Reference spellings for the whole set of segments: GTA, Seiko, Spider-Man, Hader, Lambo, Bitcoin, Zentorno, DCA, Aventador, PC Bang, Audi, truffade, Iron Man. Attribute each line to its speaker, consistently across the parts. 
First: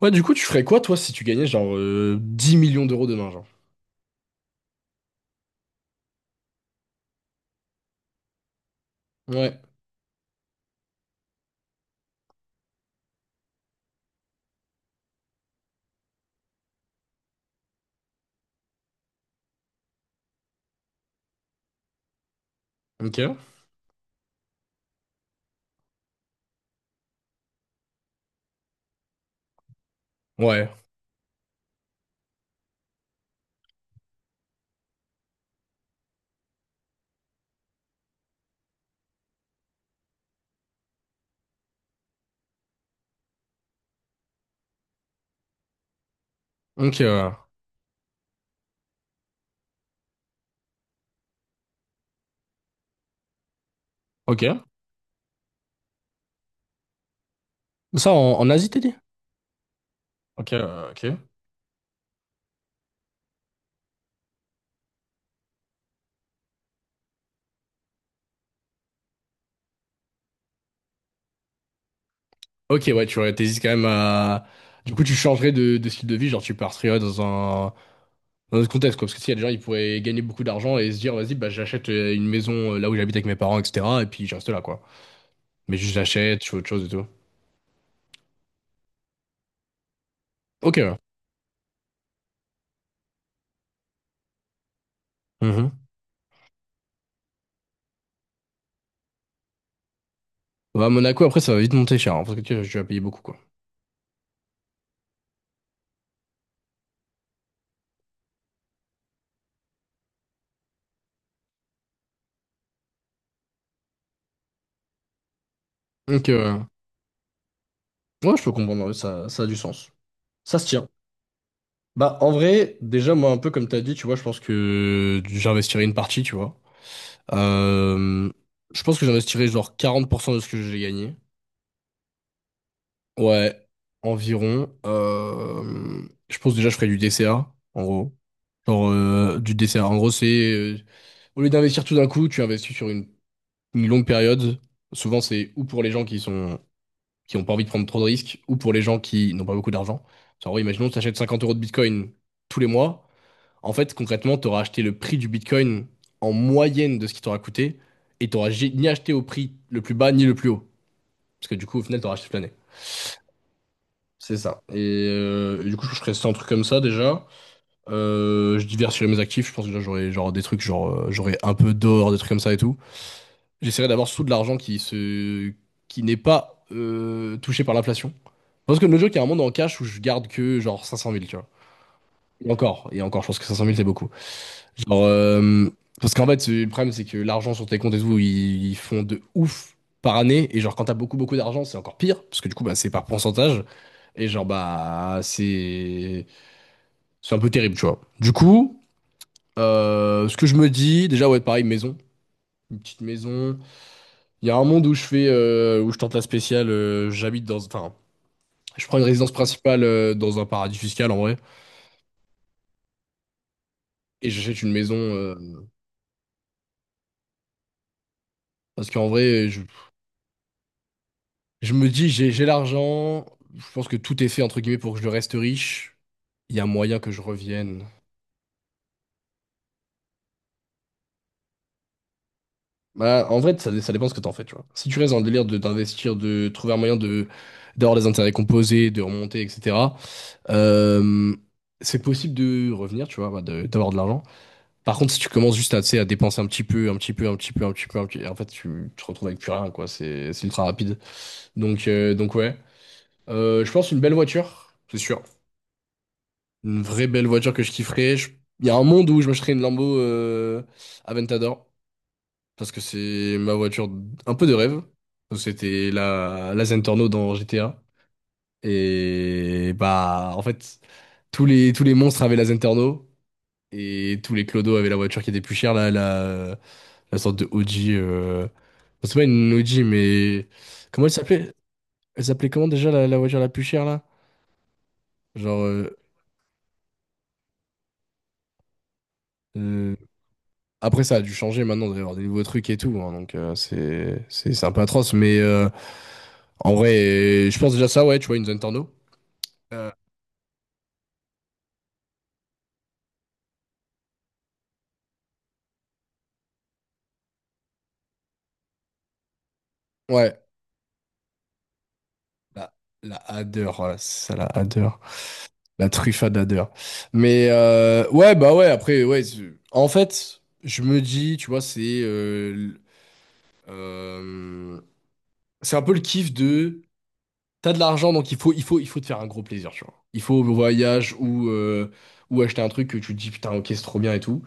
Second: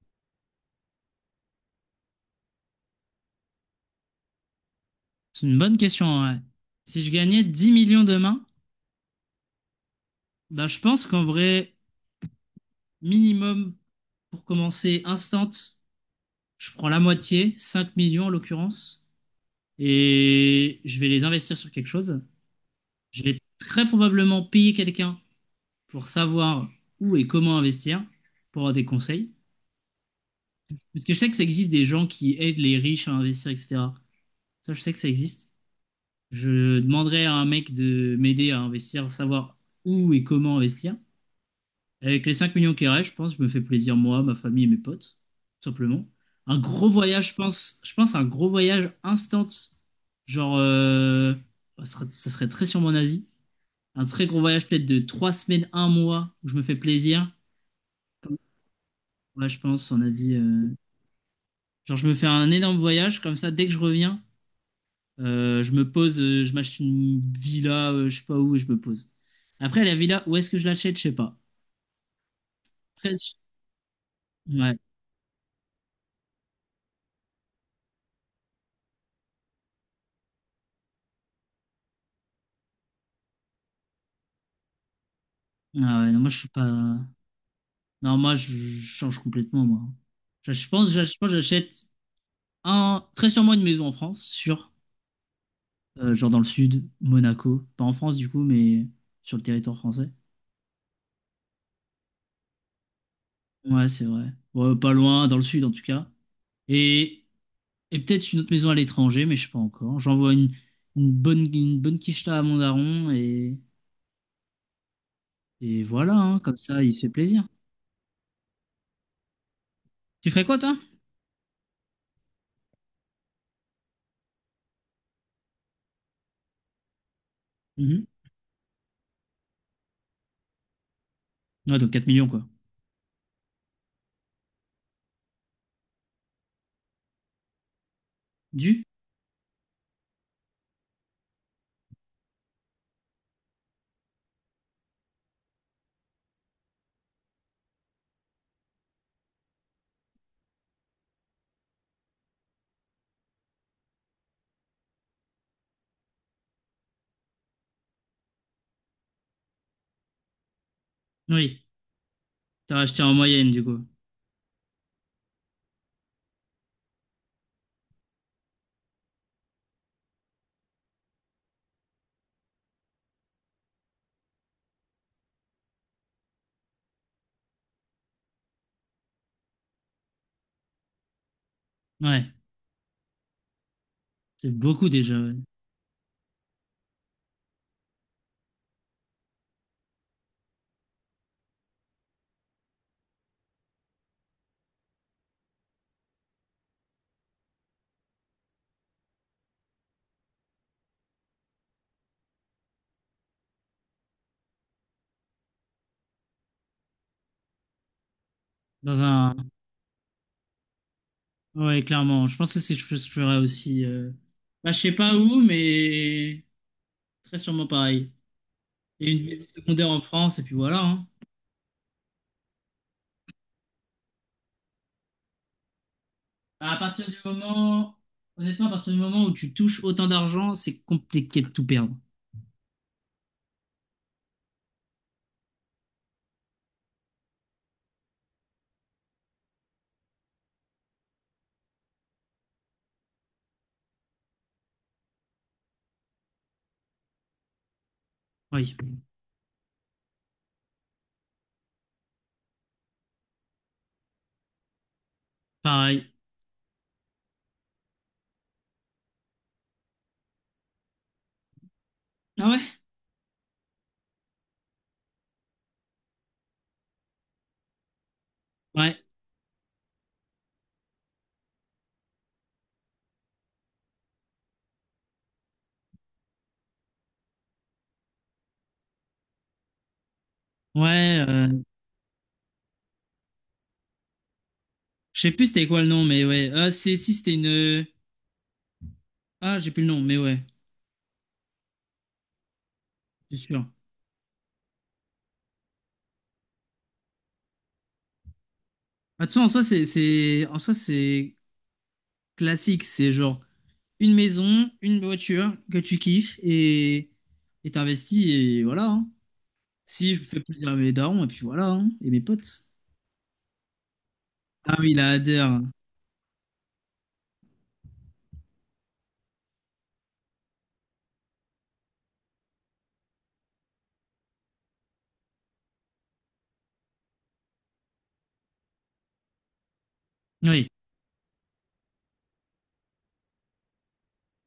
Speaker 1: Ouais, du coup, tu ferais quoi, toi, si tu gagnais genre 10 millions d'euros demain, genre?
Speaker 2: C'est une bonne question, en vrai. Si je gagnais 10 millions demain,
Speaker 1: Ouais.
Speaker 2: bah, je pense qu'en vrai, minimum, pour commencer instant, je prends la moitié, 5 millions en l'occurrence, et je vais les investir sur quelque chose.
Speaker 1: Ok.
Speaker 2: Je vais très probablement payer quelqu'un pour savoir où et comment investir, pour avoir des conseils.
Speaker 1: Ouais.
Speaker 2: Parce que je sais que ça existe des gens qui aident les riches à investir, etc. Ça, je sais que ça existe. Je demanderai à un mec de m'aider à investir, savoir où et comment investir. Avec les 5 millions qui restent, je pense, je me fais plaisir moi, ma famille et mes potes, tout simplement. Un gros
Speaker 1: Ok.
Speaker 2: voyage,
Speaker 1: euh,
Speaker 2: je pense à un gros voyage instant, genre, ça serait très sûrement en Asie. Un très gros
Speaker 1: ok.
Speaker 2: voyage peut-être de 3 semaines, un mois, où je me fais plaisir.
Speaker 1: Ça, en Asie, t'as dit?
Speaker 2: Ouais, je pense en Asie.
Speaker 1: Ok.
Speaker 2: euh,
Speaker 1: euh, ok.
Speaker 2: Genre, je me fais un énorme voyage, comme ça, dès que je reviens, je me pose, je m'achète une villa, je sais pas où, et je me pose. Après, la villa, où est-ce que je l'achète, je sais pas.
Speaker 1: Ok, ouais,
Speaker 2: Très.
Speaker 1: t'hésites quand même à.
Speaker 2: Ouais.
Speaker 1: Du coup, tu changerais de style de vie, genre tu partirais ouais, dans un autre contexte, quoi. Parce que s'il y a des gens, ils pourraient gagner beaucoup d'argent et se dire, vas-y, bah, j'achète une maison là où j'habite avec mes parents, etc. Et puis je reste là, quoi. Mais juste
Speaker 2: Ah ouais, non, moi, je
Speaker 1: j'achète,
Speaker 2: suis
Speaker 1: je fais
Speaker 2: pas.
Speaker 1: autre chose et tout.
Speaker 2: Non, moi, je change complètement, moi. Je
Speaker 1: Ok,
Speaker 2: pense,
Speaker 1: ouais.
Speaker 2: je pense que j'achète un, très sûrement une maison en France, sûr.
Speaker 1: Mhm.
Speaker 2: Genre dans le sud, Monaco. Pas en France, du coup, mais sur le territoire français.
Speaker 1: Ouais, à Monaco, après, ça va vite monter cher, hein, parce que tu vas payer beaucoup, quoi.
Speaker 2: Ouais, c'est vrai. Ouais, pas loin, dans le sud, en tout cas. Et, et peut-être une autre maison à l'étranger, mais je sais pas encore. J'envoie une bonne quicheta à mon daron et voilà,
Speaker 1: Donc,
Speaker 2: hein, comme ça, il se fait plaisir.
Speaker 1: ouais, je peux comprendre, ouais, ça a du sens.
Speaker 2: Tu ferais quoi,
Speaker 1: Ça se
Speaker 2: toi?
Speaker 1: tient. Bah, en vrai, déjà, moi, un peu comme t'as dit, tu vois, je pense que j'investirais une partie, tu vois.
Speaker 2: Mhm.
Speaker 1: Euh, je pense que j'investirais genre 40% de ce que j'ai gagné.
Speaker 2: Ouais, donc 4 millions, quoi.
Speaker 1: Ouais, environ. Je pense déjà, je ferais du DCA, en gros.
Speaker 2: Du?
Speaker 1: Genre, du DCA. En gros, c'est, euh, au lieu d'investir tout d'un coup, tu investis sur une longue période. Souvent, c'est ou pour les gens qui sont, qui ont pas envie de prendre trop de risques, ou pour les gens qui n'ont pas beaucoup d'argent. En gros, imaginons que tu achètes 50 € de Bitcoin tous les mois. En fait, concrètement, tu auras acheté le prix du Bitcoin en moyenne de ce qui t'aura coûté et tu n'auras ni acheté au prix le plus bas ni le plus haut. Parce que
Speaker 2: Oui.
Speaker 1: du coup, au final, tu auras acheté toute l'année.
Speaker 2: T'as acheté en moyenne, du coup.
Speaker 1: C'est ça. Et, du coup, je ferais 100 trucs comme ça déjà. Je diversifierais mes actifs. Je pense que déjà, j'aurais genre des trucs, genre j'aurais un peu d'or, des trucs comme ça et tout. J'essaierais d'avoir sous de l'argent qui n'est pas touché par l'inflation. Parce que le joke, il y a un monde en cash où je garde que genre 500 000, tu vois.
Speaker 2: Ouais,
Speaker 1: Et encore, je pense que 500 000, c'est beaucoup.
Speaker 2: c'est beaucoup
Speaker 1: Genre,
Speaker 2: déjà. Ouais.
Speaker 1: parce qu'en fait, le problème, c'est que l'argent sur tes comptes et tout, ils font de ouf par année. Et genre, quand t'as beaucoup, beaucoup d'argent, c'est encore pire. Parce que du coup, bah, c'est par pourcentage. Et genre, bah, c'est un peu terrible, tu vois. Du coup, ce que je me dis, déjà, ouais, pareil, maison. Une petite maison. Il y a un monde où je fais, où je tente la spéciale. J'habite dans, enfin, je prends
Speaker 2: Dans
Speaker 1: une résidence
Speaker 2: un.
Speaker 1: principale dans un paradis fiscal, en vrai.
Speaker 2: Ouais, clairement. Je pense que c'est ce que je ferais aussi.
Speaker 1: Et j'achète
Speaker 2: Bah,
Speaker 1: une
Speaker 2: je sais
Speaker 1: maison.
Speaker 2: pas où,
Speaker 1: euh,
Speaker 2: mais très sûrement pareil.
Speaker 1: parce qu'en
Speaker 2: Et une maison
Speaker 1: vrai, je,
Speaker 2: secondaire en France, et puis voilà, hein.
Speaker 1: Je me dis, j'ai l'argent. Je pense que tout est fait, entre guillemets, pour que je reste riche. Il y a
Speaker 2: Bah, À
Speaker 1: moyen
Speaker 2: partir
Speaker 1: que
Speaker 2: du
Speaker 1: je revienne.
Speaker 2: moment... Honnêtement, à partir du moment où tu touches autant d'argent, c'est compliqué de tout perdre.
Speaker 1: Bah, en vrai, ça dépend ce que t'en fais, tu vois. Si tu restes dans le délire de d'investir, de trouver un moyen de d'avoir des intérêts composés, de remonter, etc., euh, c'est possible de revenir, tu vois, bah, d'avoir de l'argent. Par contre, si tu commences juste à, tu sais, à dépenser un petit peu, un petit peu, un petit peu, un petit peu, un petit... en fait,
Speaker 2: Oui,
Speaker 1: tu te retrouves avec plus rien, quoi. C'est ultra rapide. Donc ouais. Je pense une belle voiture, c'est sûr.
Speaker 2: pareil.
Speaker 1: Une vraie belle voiture que je kifferais. Il y a un monde où je m'achèterais une Lambo Aventador
Speaker 2: Ah ouais?
Speaker 1: parce que c'est ma voiture un peu de rêve. C'était la Zentorno dans GTA.
Speaker 2: Ouais.
Speaker 1: Et bah, en fait, tous les monstres avaient la Zentorno et tous les clodos avaient la voiture qui était plus chère, la sorte de Audi. C'est pas une Audi, mais comment elle
Speaker 2: Ouais,
Speaker 1: s'appelait? Elle s'appelait comment déjà la voiture la plus chère là?
Speaker 2: je sais plus
Speaker 1: Genre.
Speaker 2: c'était quoi le nom, mais ouais. Ah, si c'était une. Ah, j'ai plus le
Speaker 1: Euh,
Speaker 2: nom, mais ouais,
Speaker 1: Après, ça a dû changer maintenant, il doit y avoir des nouveaux trucs et tout, hein, donc
Speaker 2: c'est
Speaker 1: euh,
Speaker 2: sûr.
Speaker 1: c'est c'est c'est un peu atroce, mais en vrai, je pense déjà ça, ouais, tu vois, une zone torno.
Speaker 2: Ah, de toute façon, en soi,
Speaker 1: Euh,
Speaker 2: c'est classique. C'est genre une maison, une voiture que tu kiffes et t'investis et voilà, hein. Si je
Speaker 1: ouais,
Speaker 2: fais plaisir à mes darons et puis voilà, hein, et mes potes.
Speaker 1: la, la Hader, voilà, c'est ça, la
Speaker 2: Ah
Speaker 1: Hader,
Speaker 2: oui, la ADR.
Speaker 1: la truffade Hader. Mais ouais, bah ouais, après, ouais, en fait, je me dis, tu vois, euh, c'est un peu le kiff de t'as de l'argent, donc il faut te faire un gros plaisir, tu vois. Il faut au
Speaker 2: Oui,
Speaker 1: voyage ou acheter un truc que tu te dis putain, ok, c'est trop bien et tout.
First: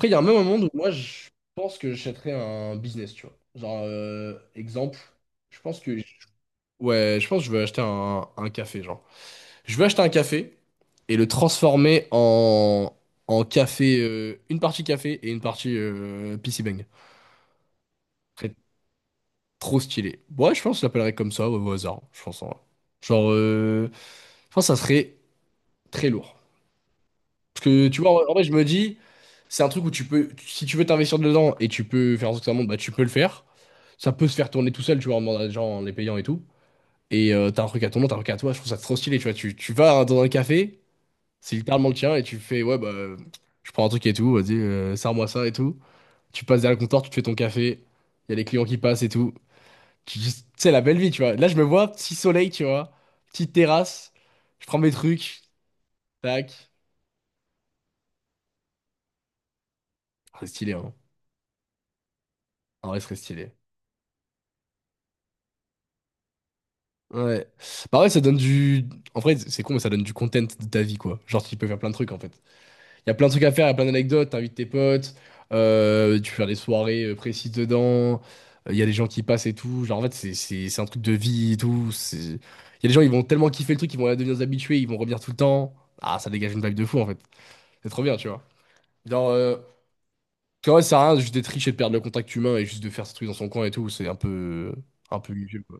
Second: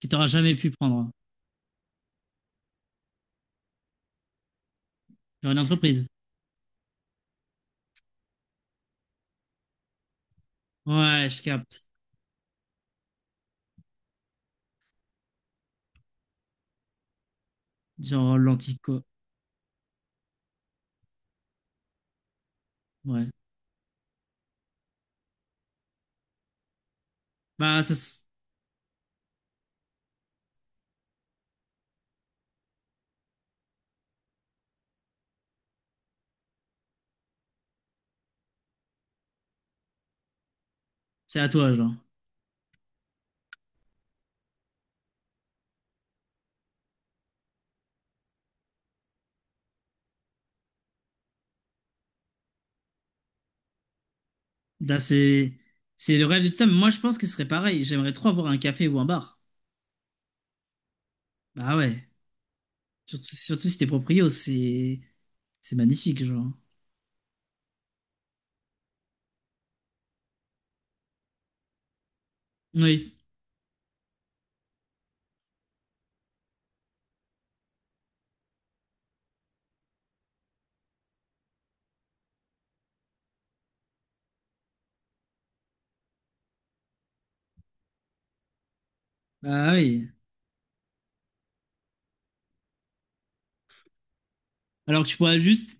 Speaker 2: que
Speaker 1: il y a un
Speaker 2: t'auras
Speaker 1: même
Speaker 2: jamais
Speaker 1: moment où
Speaker 2: pu
Speaker 1: moi,
Speaker 2: prendre, hein.
Speaker 1: je pense que j'achèterais un business, tu vois. Genre, exemple,
Speaker 2: Genre une
Speaker 1: je pense que...
Speaker 2: entreprise.
Speaker 1: Ouais, je pense que je vais acheter un café, genre. Je vais acheter un café et le
Speaker 2: Ouais, je capte.
Speaker 1: transformer en une partie café et une partie PC Bang.
Speaker 2: Genre
Speaker 1: Ce serait
Speaker 2: l'antico.
Speaker 1: trop stylé. Ouais, je pense que je l'appellerais comme ça, ouais, au hasard, je pense, en vrai.
Speaker 2: Ouais.
Speaker 1: Genre, je pense que ça serait très lourd. Parce
Speaker 2: Bah
Speaker 1: que
Speaker 2: ça
Speaker 1: tu
Speaker 2: c'est
Speaker 1: vois, en vrai, je me dis, c'est un truc où tu peux, si tu veux t'investir dedans et tu peux faire en sorte que ça monte, bah tu peux le faire. Ça peut se faire tourner tout seul, tu vois, en demandant à des gens, en les payant et tout. Et t'as un truc à ton nom, t'as un truc à toi, je trouve ça trop stylé, tu vois. Tu vas dans un café,
Speaker 2: c'est à
Speaker 1: c'est
Speaker 2: toi
Speaker 1: littéralement
Speaker 2: genre.
Speaker 1: le tien, et tu fais, ouais, bah, je prends un truc et tout, vas-y, sers-moi ça et tout. Tu passes derrière le comptoir, tu te fais ton café, il y a les clients qui passent et tout. Tu dis, c'est la belle vie, tu vois. Là, je me vois, petit soleil, tu vois, petite terrasse, je prends mes
Speaker 2: Là
Speaker 1: trucs,
Speaker 2: c'est le rêve de tout ça.
Speaker 1: tac.
Speaker 2: Mais moi je pense que ce serait pareil. J'aimerais trop avoir un café ou un bar.
Speaker 1: Ah, c'est stylé, hein.
Speaker 2: Bah ouais.
Speaker 1: En vrai, ce serait
Speaker 2: Surtout,
Speaker 1: stylé.
Speaker 2: surtout si t'es proprio, c'est magnifique genre.
Speaker 1: Ouais. Bah ouais, ça donne du... En vrai, c'est con, mais ça donne du content de ta vie, quoi. Genre, tu peux faire plein de trucs, en fait. Il y a
Speaker 2: Oui.
Speaker 1: plein de trucs à faire, il y a plein d'anecdotes, t'invites tes potes, tu peux faire des soirées précises dedans, il y a des gens qui passent et tout. Genre, en fait, c'est un truc de vie et tout. Il y a des gens, ils vont tellement kiffer le truc, ils vont devenir des habitués, ils vont revenir tout le temps. Ah, ça dégage une vibe de fou, en fait. C'est trop bien, tu vois. Genre, parce
Speaker 2: Bah oui.
Speaker 1: que, ouais, ça sert à rien de juste d'être riche et de perdre le contact humain et juste de faire ce truc dans son coin et tout. C'est
Speaker 2: Alors que tu
Speaker 1: un peu
Speaker 2: pourrais
Speaker 1: vieux,
Speaker 2: juste
Speaker 1: quoi.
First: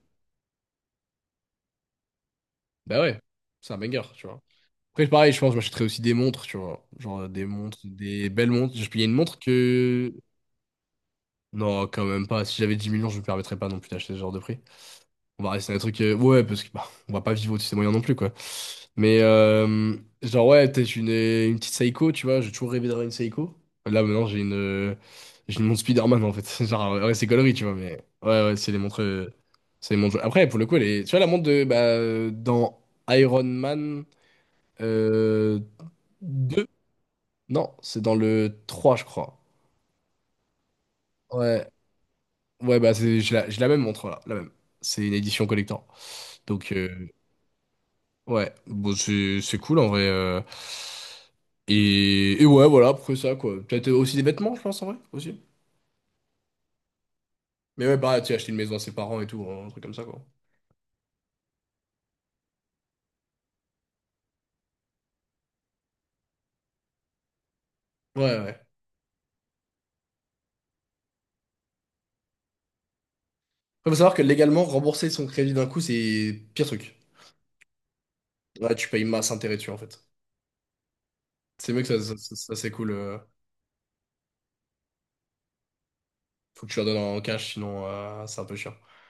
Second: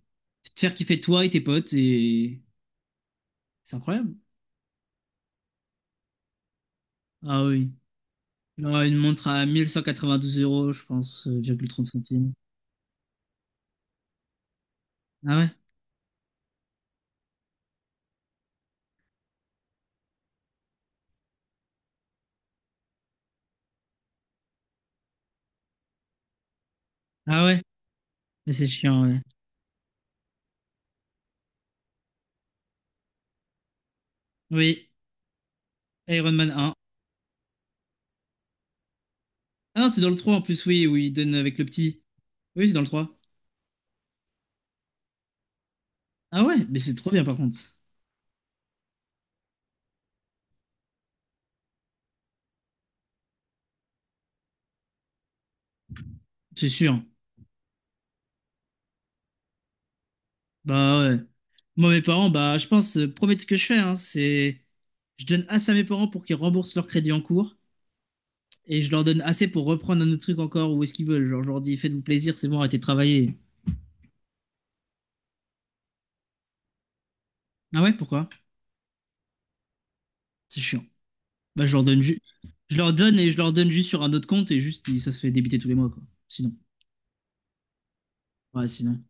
Speaker 2: te faire kiffer toi et tes potes et
Speaker 1: Bah ouais, c'est
Speaker 2: c'est
Speaker 1: un banger,
Speaker 2: incroyable.
Speaker 1: tu vois. Après, pareil, je pense que je m'achèterais aussi des montres, tu vois. Genre
Speaker 2: Ah
Speaker 1: des
Speaker 2: oui.
Speaker 1: montres, des belles montres.
Speaker 2: Genre une
Speaker 1: Il y a une
Speaker 2: montre
Speaker 1: montre
Speaker 2: à 1192
Speaker 1: que.
Speaker 2: euros, je pense, virgule 30
Speaker 1: Non, quand même
Speaker 2: centimes.
Speaker 1: pas. Si j'avais 10 millions, je me permettrais pas non plus d'acheter ce genre de prix.
Speaker 2: Ah
Speaker 1: On
Speaker 2: ouais?
Speaker 1: va rester dans un truc. Ouais, parce que bah, on va pas vivre au-dessus des moyens non plus, quoi. Mais genre, ouais, peut-être une petite Seiko, tu vois. J'ai toujours rêvé d'avoir une Seiko. Là, maintenant, j'ai une montre Spider-Man, en fait. Genre, ouais, c'est
Speaker 2: Ah
Speaker 1: gaulerie,
Speaker 2: ouais?
Speaker 1: tu vois. Mais ouais,
Speaker 2: Mais
Speaker 1: ouais,
Speaker 2: c'est
Speaker 1: c'est les montres.
Speaker 2: chiant, ouais.
Speaker 1: C'est les montres. Après, pour le coup, tu vois, la montre de. Bah, dans Iron Man.
Speaker 2: Oui,
Speaker 1: Euh...
Speaker 2: Iron Man 1.
Speaker 1: Non, c'est dans le 3, je crois.
Speaker 2: Ah non, c'est dans le trois en plus, oui, où il donne avec le
Speaker 1: Ouais,
Speaker 2: petit. Oui, c'est
Speaker 1: ouais,
Speaker 2: dans le
Speaker 1: bah
Speaker 2: 3.
Speaker 1: j'ai la même montre là, la même. C'est une édition collector.
Speaker 2: Ah ouais,
Speaker 1: Donc
Speaker 2: mais c'est trop bien par contre.
Speaker 1: ouais, bon c'est cool en vrai. Et, ouais, voilà, après ça quoi. Peut-être aussi des vêtements, je pense en vrai aussi.
Speaker 2: C'est sûr.
Speaker 1: Mais ouais, bah tu sais, acheter une maison à ses parents et tout, hein, un truc comme ça quoi.
Speaker 2: Bah ouais. Moi, mes parents, bah je pense, premier truc que je fais, hein, c'est. Je donne assez à mes parents pour qu'ils remboursent leur crédit en cours.
Speaker 1: Ouais, ouais.
Speaker 2: Et je leur donne assez pour reprendre un autre truc encore ou est-ce qu'ils veulent. Genre, je leur dis faites-vous plaisir, c'est bon, arrêtez de travailler.
Speaker 1: Faut savoir que légalement, rembourser son crédit d'un coup, c'est pire truc.
Speaker 2: Ah ouais, pourquoi?
Speaker 1: Ouais, tu payes masse intérêt dessus en fait.
Speaker 2: C'est chiant. Bah, je
Speaker 1: C'est mieux
Speaker 2: leur
Speaker 1: que ça,
Speaker 2: donne
Speaker 1: ça,
Speaker 2: juste.
Speaker 1: ça- ça, c'est
Speaker 2: Je
Speaker 1: cool.
Speaker 2: leur donne et je leur donne juste sur un autre compte et juste ça se fait débiter tous les mois quoi. Sinon,
Speaker 1: Faut que tu leur donnes en cash, sinon c'est un peu
Speaker 2: ouais,
Speaker 1: chiant.
Speaker 2: sinon.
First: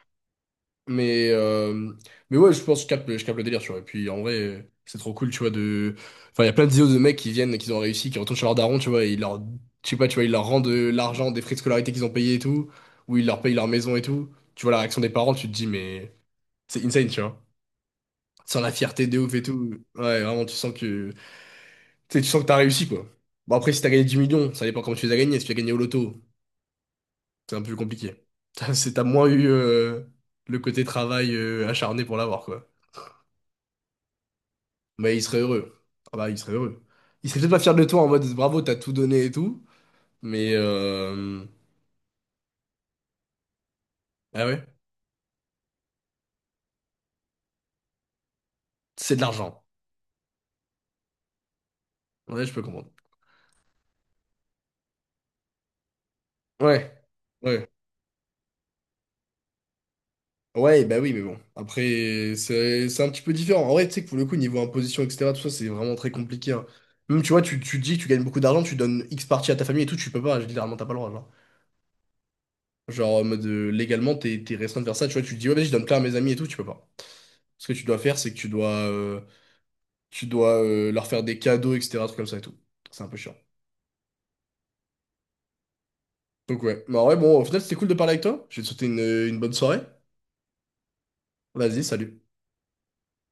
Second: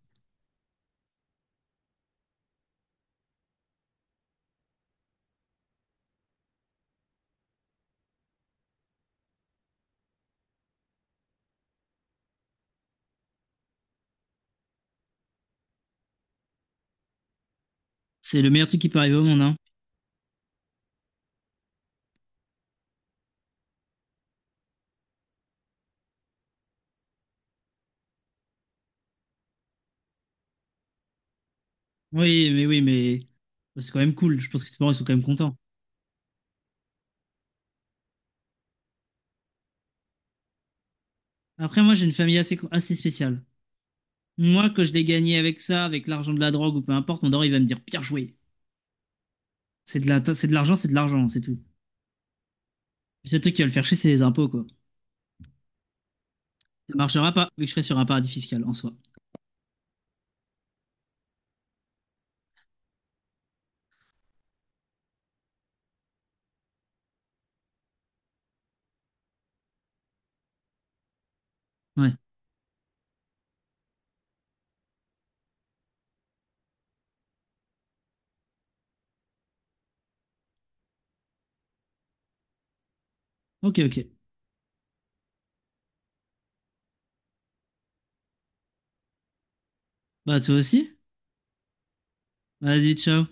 Speaker 1: Mais, euh, mais ouais, je pense que je capte, je capte le délire, tu vois. Et puis en vrai, c'est trop cool, tu vois, de. Enfin, il y a plein de vidéos de mecs qui viennent, qui ont réussi, qui retournent chez leur daron, tu vois, et ils leur. Je sais pas, tu vois, ils leur rendent de l'argent, des frais de scolarité qu'ils ont payés et tout, ou ils leur payent leur maison et tout. Tu vois la réaction des parents, tu te dis, mais c'est insane, tu vois.
Speaker 2: C'est le
Speaker 1: Tu sens
Speaker 2: meilleur
Speaker 1: la
Speaker 2: truc qui peut
Speaker 1: fierté
Speaker 2: arriver
Speaker 1: de
Speaker 2: au
Speaker 1: ouf
Speaker 2: monde,
Speaker 1: et
Speaker 2: hein.
Speaker 1: tout. Ouais, vraiment, tu sens que. Tu sais, tu sens que t'as réussi, quoi. Bon, après, si t'as gagné 10 millions, ça dépend comment tu les as gagnés. Si tu as gagné au loto, c'est un peu plus compliqué. T'as moins eu le côté travail acharné pour l'avoir,
Speaker 2: Oui, mais
Speaker 1: quoi.
Speaker 2: oui, mais bah, c'est quand même cool. Je pense que tes parents ils sont quand
Speaker 1: Mais
Speaker 2: même
Speaker 1: il serait
Speaker 2: contents.
Speaker 1: heureux. Ah bah, il serait heureux. Il serait peut-être pas fier de toi en mode bravo, t'as tout donné et tout. Mais
Speaker 2: Après, moi j'ai une famille assez, assez spéciale.
Speaker 1: Ah ouais,
Speaker 2: Moi, quand je l'ai gagné avec ça, avec l'argent de la drogue ou peu importe, mon daron il va me dire bien joué.
Speaker 1: c'est de l'argent.
Speaker 2: C'est de l'argent, c'est de l'argent, c'est tout.
Speaker 1: Ouais, je peux comprendre.
Speaker 2: Le seul truc qui va le faire chier, c'est les impôts quoi. Ça
Speaker 1: Ouais,
Speaker 2: marchera pas vu que
Speaker 1: ouais.
Speaker 2: je serai sur un paradis fiscal en soi.
Speaker 1: Ouais, bah oui, mais bon. Après, c'est un petit peu différent. En vrai, tu sais que pour le coup, niveau imposition, etc., tout ça, c'est vraiment très compliqué, hein. Même, tu vois, tu dis que tu gagnes beaucoup d'argent, tu donnes X partie à ta famille et tout, tu peux pas, littéralement, t'as pas le droit, genre.
Speaker 2: Ouais.
Speaker 1: Genre, en mode, légalement, t'es restreint de faire ça, tu vois, tu te dis, ouais, vas-y, je donne plein à mes amis et tout, tu peux pas. Ce que tu dois faire, c'est que tu dois leur faire des cadeaux, etc. Trucs comme ça et tout. C'est un peu chiant.
Speaker 2: Ok, ok.
Speaker 1: Donc ouais. Mais en vrai, bon, au final, c'était cool de parler avec toi. Je vais te souhaiter une bonne soirée.
Speaker 2: Bah, toi aussi.
Speaker 1: Vas-y, salut.
Speaker 2: Vas-y, ciao.